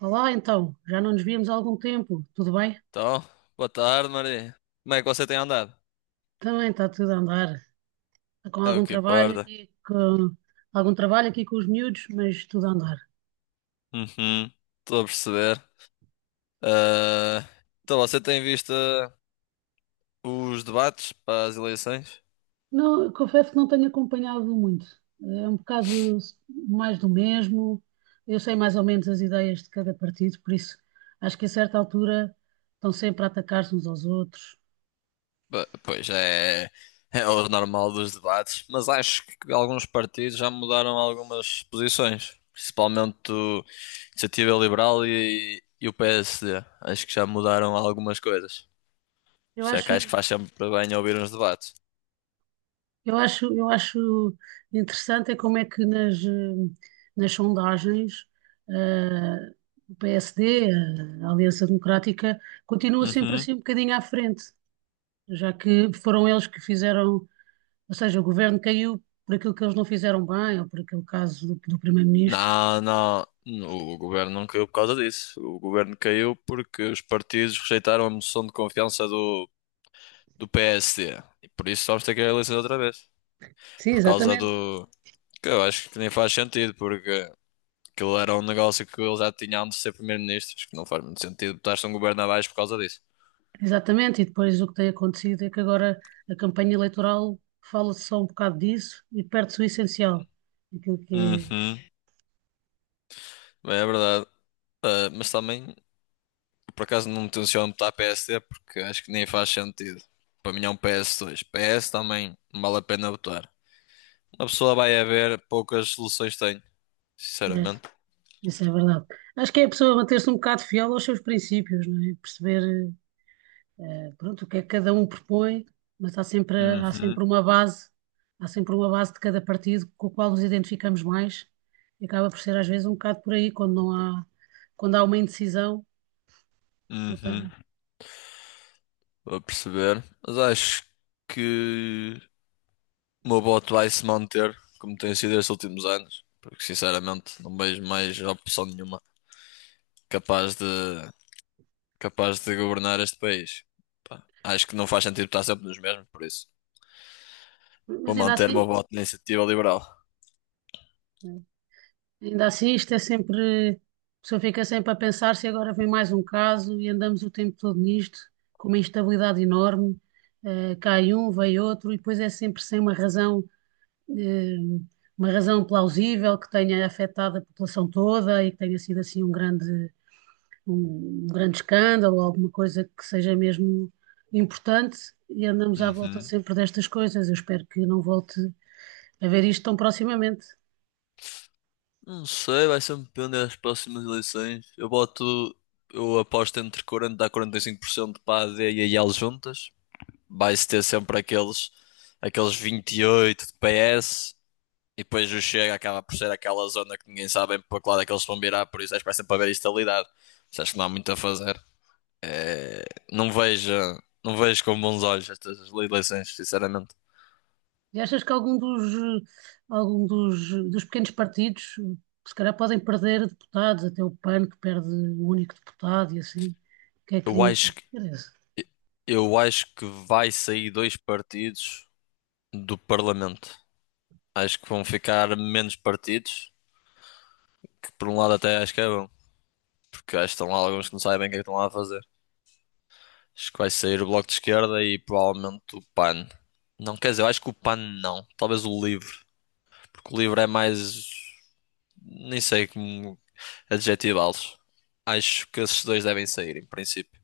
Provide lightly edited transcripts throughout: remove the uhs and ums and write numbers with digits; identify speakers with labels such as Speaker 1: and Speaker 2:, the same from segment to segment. Speaker 1: Olá, então, já não nos víamos há algum tempo, tudo bem?
Speaker 2: Então, boa tarde, Maria. Como é que você tem andado?
Speaker 1: Também está tudo a andar. Está com
Speaker 2: É o
Speaker 1: algum
Speaker 2: que
Speaker 1: trabalho
Speaker 2: importa.
Speaker 1: aqui, com algum trabalho aqui com os miúdos, mas tudo a andar.
Speaker 2: Uhum, estou a perceber. Ah, então, você tem visto os debates para as eleições?
Speaker 1: Não, confesso que não tenho acompanhado muito, é um bocado mais do mesmo, eu sei mais ou menos as ideias de cada partido, por isso acho que a certa altura estão sempre a atacar-se uns aos outros.
Speaker 2: Pois é, é o normal dos debates, mas acho que alguns partidos já mudaram algumas posições, principalmente o Iniciativa Liberal e o PSD. Acho que já mudaram algumas coisas. Por
Speaker 1: Eu
Speaker 2: isso é que acho que
Speaker 1: acho,
Speaker 2: faz sempre bem ouvir uns debates.
Speaker 1: eu acho interessante é como é que nas, nas sondagens, eh, o PSD, a Aliança Democrática, continua sempre
Speaker 2: Uhum.
Speaker 1: assim um bocadinho à frente, já que foram eles que fizeram, ou seja, o governo caiu por aquilo que eles não fizeram bem, ou por aquele caso do primeiro-ministro.
Speaker 2: Não, não. O governo não caiu por causa disso. O governo caiu porque os partidos rejeitaram a moção de confiança do PSD. E por isso vamos ter que ir a eleições outra vez.
Speaker 1: Sim,
Speaker 2: Por causa
Speaker 1: exatamente.
Speaker 2: do. Que eu acho que nem faz sentido, porque aquilo era um negócio que eles já tinham de ser primeiro-ministros, que não faz muito sentido botar-se um governo abaixo por causa disso.
Speaker 1: Exatamente, e depois o que tem acontecido é que agora a campanha eleitoral fala-se só um bocado disso e perde-se o essencial, aquilo que
Speaker 2: Uhum. Bem, é verdade. Ah, mas também, por acaso, não me tenciono botar PSD porque acho que nem faz sentido. Para mim é um P S dois 2. PS também não vale a pena votar. A pessoa vai a ver, poucas soluções tem,
Speaker 1: é. Né,
Speaker 2: sinceramente.
Speaker 1: isso é verdade. Acho que é a pessoa manter-se um bocado fiel aos seus princípios, não é? Perceber, pronto, o que é que cada um propõe, mas há sempre, há
Speaker 2: Uhum,
Speaker 1: sempre uma base, há sempre uma base de cada partido com o qual nos identificamos mais e acaba por ser às vezes um bocado por aí, quando não há, quando há uma indecisão. ou
Speaker 2: uhum.
Speaker 1: tem-
Speaker 2: Vou perceber. Mas acho que o meu voto vai se manter, como tem sido estes últimos anos. Porque, sinceramente, não vejo mais opção nenhuma capaz de, capaz de governar este país. Pá, acho que não faz sentido estar sempre nos mesmos, por isso. Vou
Speaker 1: Mas ainda
Speaker 2: manter o meu
Speaker 1: assim,
Speaker 2: voto na iniciativa liberal.
Speaker 1: ainda assim, isto é sempre. A pessoa fica sempre a pensar se agora vem mais um caso e andamos o tempo todo nisto, com uma instabilidade enorme. Cai um, vem outro, e depois é sempre sem uma razão, eh, uma razão plausível que tenha afetado a população toda e que tenha sido assim um grande, um grande escândalo, alguma coisa que seja mesmo importante. E andamos à volta
Speaker 2: Uhum.
Speaker 1: sempre destas coisas. Eu espero que não volte a ver isto tão proximamente.
Speaker 2: Não sei, vai sempre depende das próximas eleições. Eu aposto entre 40 a 45% para a AD e a IL juntas. Vai-se ter sempre aqueles 28 de PS. E depois o Chega acaba por ser aquela zona que ninguém sabe bem para que lado é que eles vão virar, por isso acho que vai sempre haver estabilidade. Mas acho que não há muito a fazer. É, não vejo, não vejo com bons olhos estas eleições, sinceramente.
Speaker 1: E achas que algum dos, algum dos pequenos partidos, se calhar, podem perder deputados, até o PAN que perde o único deputado e assim? O que é
Speaker 2: Eu
Speaker 1: que, o que é
Speaker 2: acho
Speaker 1: que
Speaker 2: que,
Speaker 1: parece?
Speaker 2: eu acho que vai sair dois partidos do Parlamento. Acho que vão ficar menos partidos, que por um lado até acho que é bom, porque acho que estão lá alguns que não sabem o que é que estão lá a fazer. Acho que vai sair o Bloco de Esquerda e provavelmente o PAN. Não, quer dizer, eu acho que o PAN não, talvez o LIVRE, porque o LIVRE é mais, nem sei como adjetivá-los. Acho que esses dois devem sair, em princípio.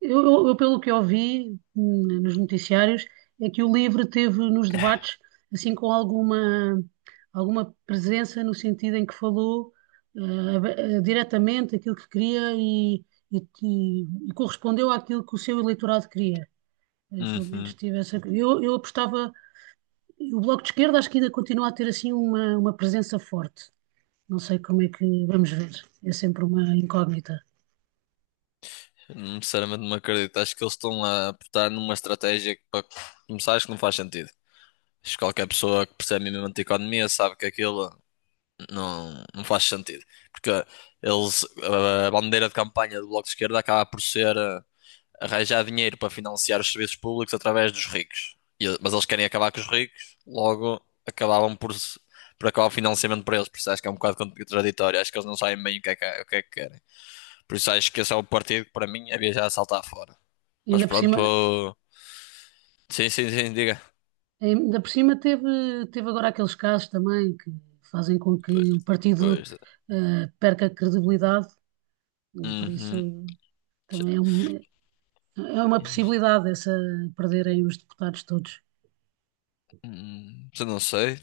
Speaker 1: Pelo que eu ouvi, nos noticiários, é que o Livre teve nos debates, assim, com alguma, alguma presença no sentido em que falou diretamente aquilo que queria e, e- e correspondeu àquilo que o seu eleitorado queria. Pelo
Speaker 2: Uhum.
Speaker 1: menos tive essa. Eu apostava. E o Bloco de Esquerda acho que ainda continua a ter assim uma presença forte. Não sei como é que vamos ver. É sempre uma incógnita.
Speaker 2: Sinceramente não acredito. Acho que eles estão a apostar numa estratégia que para começar acho que não faz sentido. Acho que qualquer pessoa que percebe minimamente de economia sabe que aquilo não, não faz sentido. Porque eles, a bandeira de campanha do Bloco de Esquerda acaba por ser arranjar dinheiro para financiar os serviços públicos através dos ricos. Mas eles querem acabar com os ricos, logo acabavam por, se- por acabar o financiamento para eles. Por isso acho que é um bocado contraditório. Acho que eles não sabem bem o que é que querem. Por isso acho que esse é o partido que para mim havia já a saltar fora.
Speaker 1: E
Speaker 2: Mas pronto, sim, sim, sim, diga.
Speaker 1: ainda por cima teve agora aqueles casos também que fazem com
Speaker 2: Pois,
Speaker 1: que o partido
Speaker 2: pois.
Speaker 1: perca credibilidade e por isso
Speaker 2: Uhum. Já-
Speaker 1: também é uma possibilidade essa perderem os deputados todos.
Speaker 2: hum, já não sei.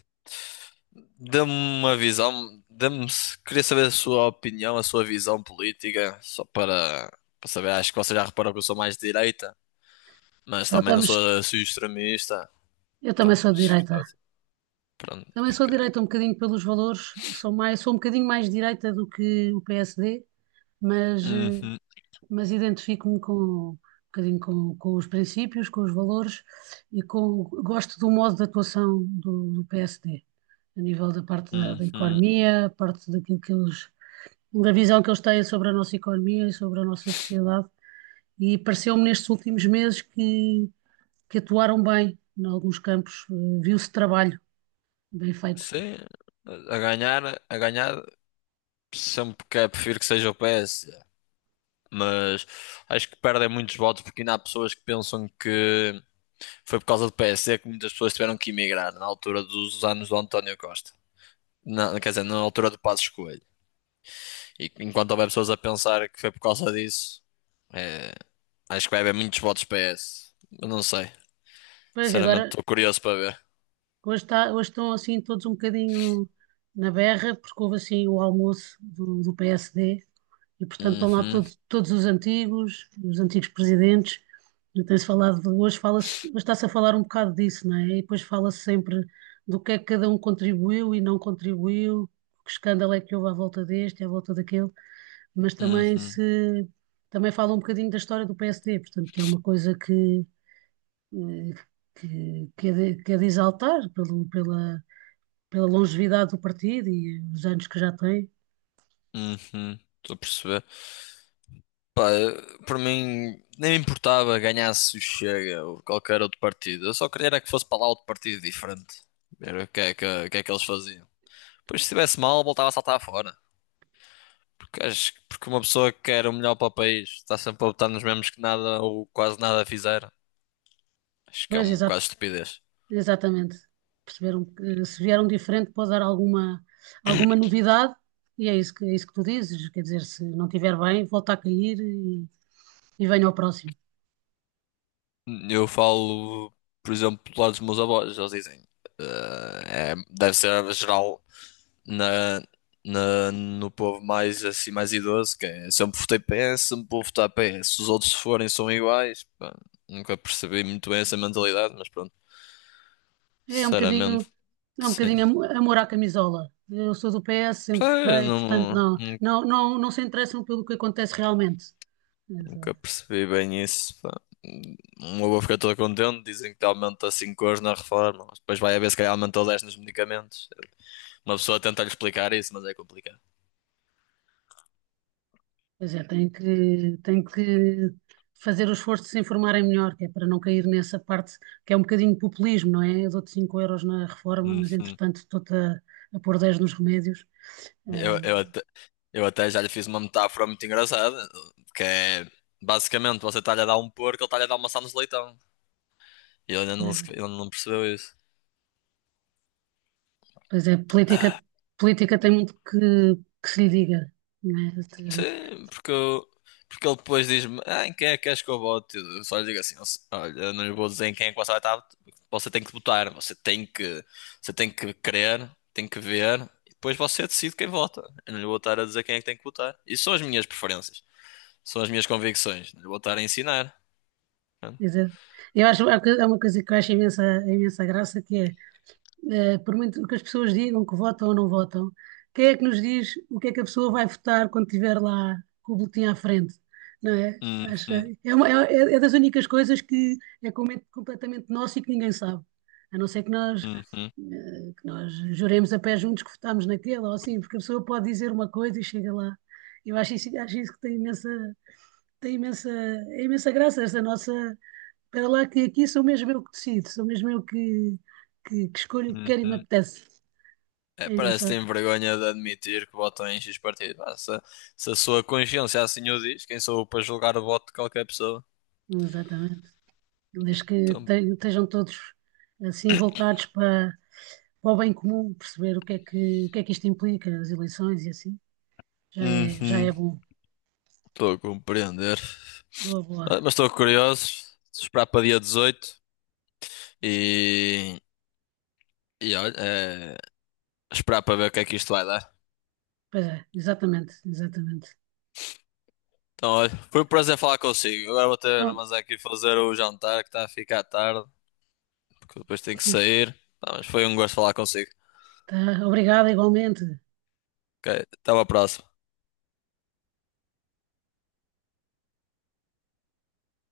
Speaker 2: Dê-me uma visão, queria saber a sua opinião, a sua visão política, para saber, acho que você já reparou que eu sou mais de direita, mas
Speaker 1: Então,
Speaker 2: também não sou
Speaker 1: estamos,
Speaker 2: assim extremista.
Speaker 1: eu
Speaker 2: Pá,
Speaker 1: também sou de
Speaker 2: mas,
Speaker 1: direita.
Speaker 2: pronto,
Speaker 1: Também sou
Speaker 2: porque.
Speaker 1: de direita um bocadinho pelos valores, sou mais, sou um bocadinho mais de direita do que o PSD, mas eh,
Speaker 2: Uhum,
Speaker 1: mas identifico-me com um bocadinho com os princípios, com os valores e com gosto do modo de atuação do PSD, a nível da parte da, da
Speaker 2: uhum.
Speaker 1: economia, a parte daquilo que eles, da visão que eles têm sobre a nossa economia e sobre a nossa sociedade. E pareceu-me nestes últimos meses que atuaram bem em alguns campos, viu-se trabalho bem feito.
Speaker 2: Sim, a ganhar, a ganhar, sempre que é, prefiro que seja o PS, mas acho que perdem muitos votos porque ainda há pessoas que pensam que foi por causa do PS que muitas pessoas tiveram que emigrar na altura dos anos do António Costa, na, quer dizer, na altura do Passos Coelho. E enquanto houver pessoas a pensar que foi por causa disso, é, acho que vai haver muitos votos PS. Eu não sei.
Speaker 1: Pois, e agora,
Speaker 2: Sinceramente, estou curioso para ver.
Speaker 1: hoje, está, hoje estão assim todos um bocadinho na berra, porque houve assim o almoço do PSD. E, portanto, estão lá
Speaker 2: Uhum,
Speaker 1: todos, todos os antigos presidentes. E tem-se falado, hoje fala-se, hoje está-se a falar um bocado disso, não é? E depois fala-se sempre do que é que cada um contribuiu e não contribuiu, que escândalo é que houve à volta deste, à volta daquele, mas também
Speaker 2: uhum,
Speaker 1: se também fala um bocadinho da história do PSD, portanto, que é uma coisa que, eh, que é de, que é de exaltar pelo, pela, pela longevidade do partido e os anos que já tem.
Speaker 2: uhum. Estou a perceber. Pá, por mim, nem me importava ganhasse o Chega ou qualquer outro partido. Eu só queria era que fosse para lá outro partido diferente. Ver o que é que eles faziam. Pois se estivesse mal, voltava a saltar fora. Porque, porque uma pessoa que quer o melhor para o país está sempre a votar nos mesmos que nada ou quase nada fizeram. Acho que é
Speaker 1: Pois,
Speaker 2: um bocado de estupidez.
Speaker 1: exatamente. Perceberam que se vieram diferente pode dar alguma, alguma novidade e é isso que tu dizes. Quer dizer, se não estiver bem, volta a cair e venha ao próximo.
Speaker 2: Eu falo, por exemplo, do lado dos meus avós, eles dizem, é, deve ser geral na, no povo mais assim mais idoso, que é sempre votei PS, sempre vou votar PS. Os outros se forem são iguais. Pá, nunca percebi muito bem essa mentalidade, mas pronto,
Speaker 1: É um
Speaker 2: sinceramente,
Speaker 1: bocadinho, é um
Speaker 2: sim.
Speaker 1: bocadinho amor à camisola. Eu sou do PS,
Speaker 2: Pá,
Speaker 1: sempre
Speaker 2: eu
Speaker 1: votei, portanto
Speaker 2: não,
Speaker 1: não,
Speaker 2: não
Speaker 1: não, não, não se interessam pelo que acontece realmente.
Speaker 2: nunca percebi bem isso. Pá. Uma boa fica todo contente, dizem que aumenta 5 euros na reforma, mas depois vai haver se calhar aumentou 10 nos medicamentos. Uma pessoa tenta lhe explicar isso, mas é complicado.
Speaker 1: Pois é, tem que fazer o esforço de se informarem melhor, que é para não cair nessa parte que é um bocadinho populismo, não é? Eu dou-te 5 euros na reforma, mas
Speaker 2: Uhum.
Speaker 1: entretanto a pôr 10 nos remédios.
Speaker 2: Eu, eu,
Speaker 1: Ah,
Speaker 2: até, eu até já lhe fiz uma metáfora muito engraçada, que é basicamente você está-lhe a dar um porco, ele está-lhe a dar uma maçã de leitão. E ele ainda não,
Speaker 1: eh,
Speaker 2: ele não percebeu isso.
Speaker 1: pois é, política, política tem muito que se lhe diga, não é?
Speaker 2: Sim, porque ele depois diz-me, ah, em quem é que queres que eu vote? Eu só lhe digo assim, olha, eu não lhe vou dizer em quem é que você vai estar, você tem que votar, você tem que querer, tem que ver, e depois você decide quem vota. Eu não lhe vou estar a dizer quem é que tem que votar. Isso são as minhas preferências, são as minhas convicções, não lhe vou estar a ensinar. Pronto.
Speaker 1: Quer dizer, eu acho há uma coisa que eu acho imensa, imensa graça, que é por muito que as pessoas digam que votam ou não votam, quem é que nos diz o que é que a pessoa vai votar quando estiver lá com o boletim à frente, não é?
Speaker 2: Uhum,
Speaker 1: É das únicas coisas que é com- completamente nosso e que ninguém sabe, a não ser que nós,
Speaker 2: uhum,
Speaker 1: que nós juremos a pé juntos que votámos naquela ou assim, porque a pessoa pode dizer uma coisa e chega lá. Eu acho isso que tem imensa, é imensa graça essa nossa, para lá que aqui sou mesmo eu que decido, sou mesmo eu que escolho o que quero e me
Speaker 2: uhum.
Speaker 1: apetece.
Speaker 2: É,
Speaker 1: É
Speaker 2: parece que
Speaker 1: engraçado.
Speaker 2: tem vergonha de admitir que votam em X partido. Ah, se a sua consciência assim o diz, quem sou eu para julgar o voto de qualquer pessoa?
Speaker 1: Exatamente. Desde que
Speaker 2: Então,
Speaker 1: estejam todos assim voltados para, para o bem comum, perceber o que é que, o que é que isto implica, as eleições e assim, já é
Speaker 2: Uhum,
Speaker 1: bom.
Speaker 2: estou a compreender.
Speaker 1: Boa,
Speaker 2: Ah,
Speaker 1: boa.
Speaker 2: mas estou curioso. Esperar para dia 18 e, e olha, é, esperar para ver o que é que isto vai dar.
Speaker 1: Pois é, exatamente, exatamente.
Speaker 2: Então, olha, foi um prazer falar consigo. Agora vou ter,
Speaker 1: Oh,
Speaker 2: mas aqui fazer o jantar que está a ficar tarde, porque depois tenho que sair. Tá, mas foi um gosto falar consigo.
Speaker 1: tá, obrigada igualmente.
Speaker 2: Ok, até à próxima.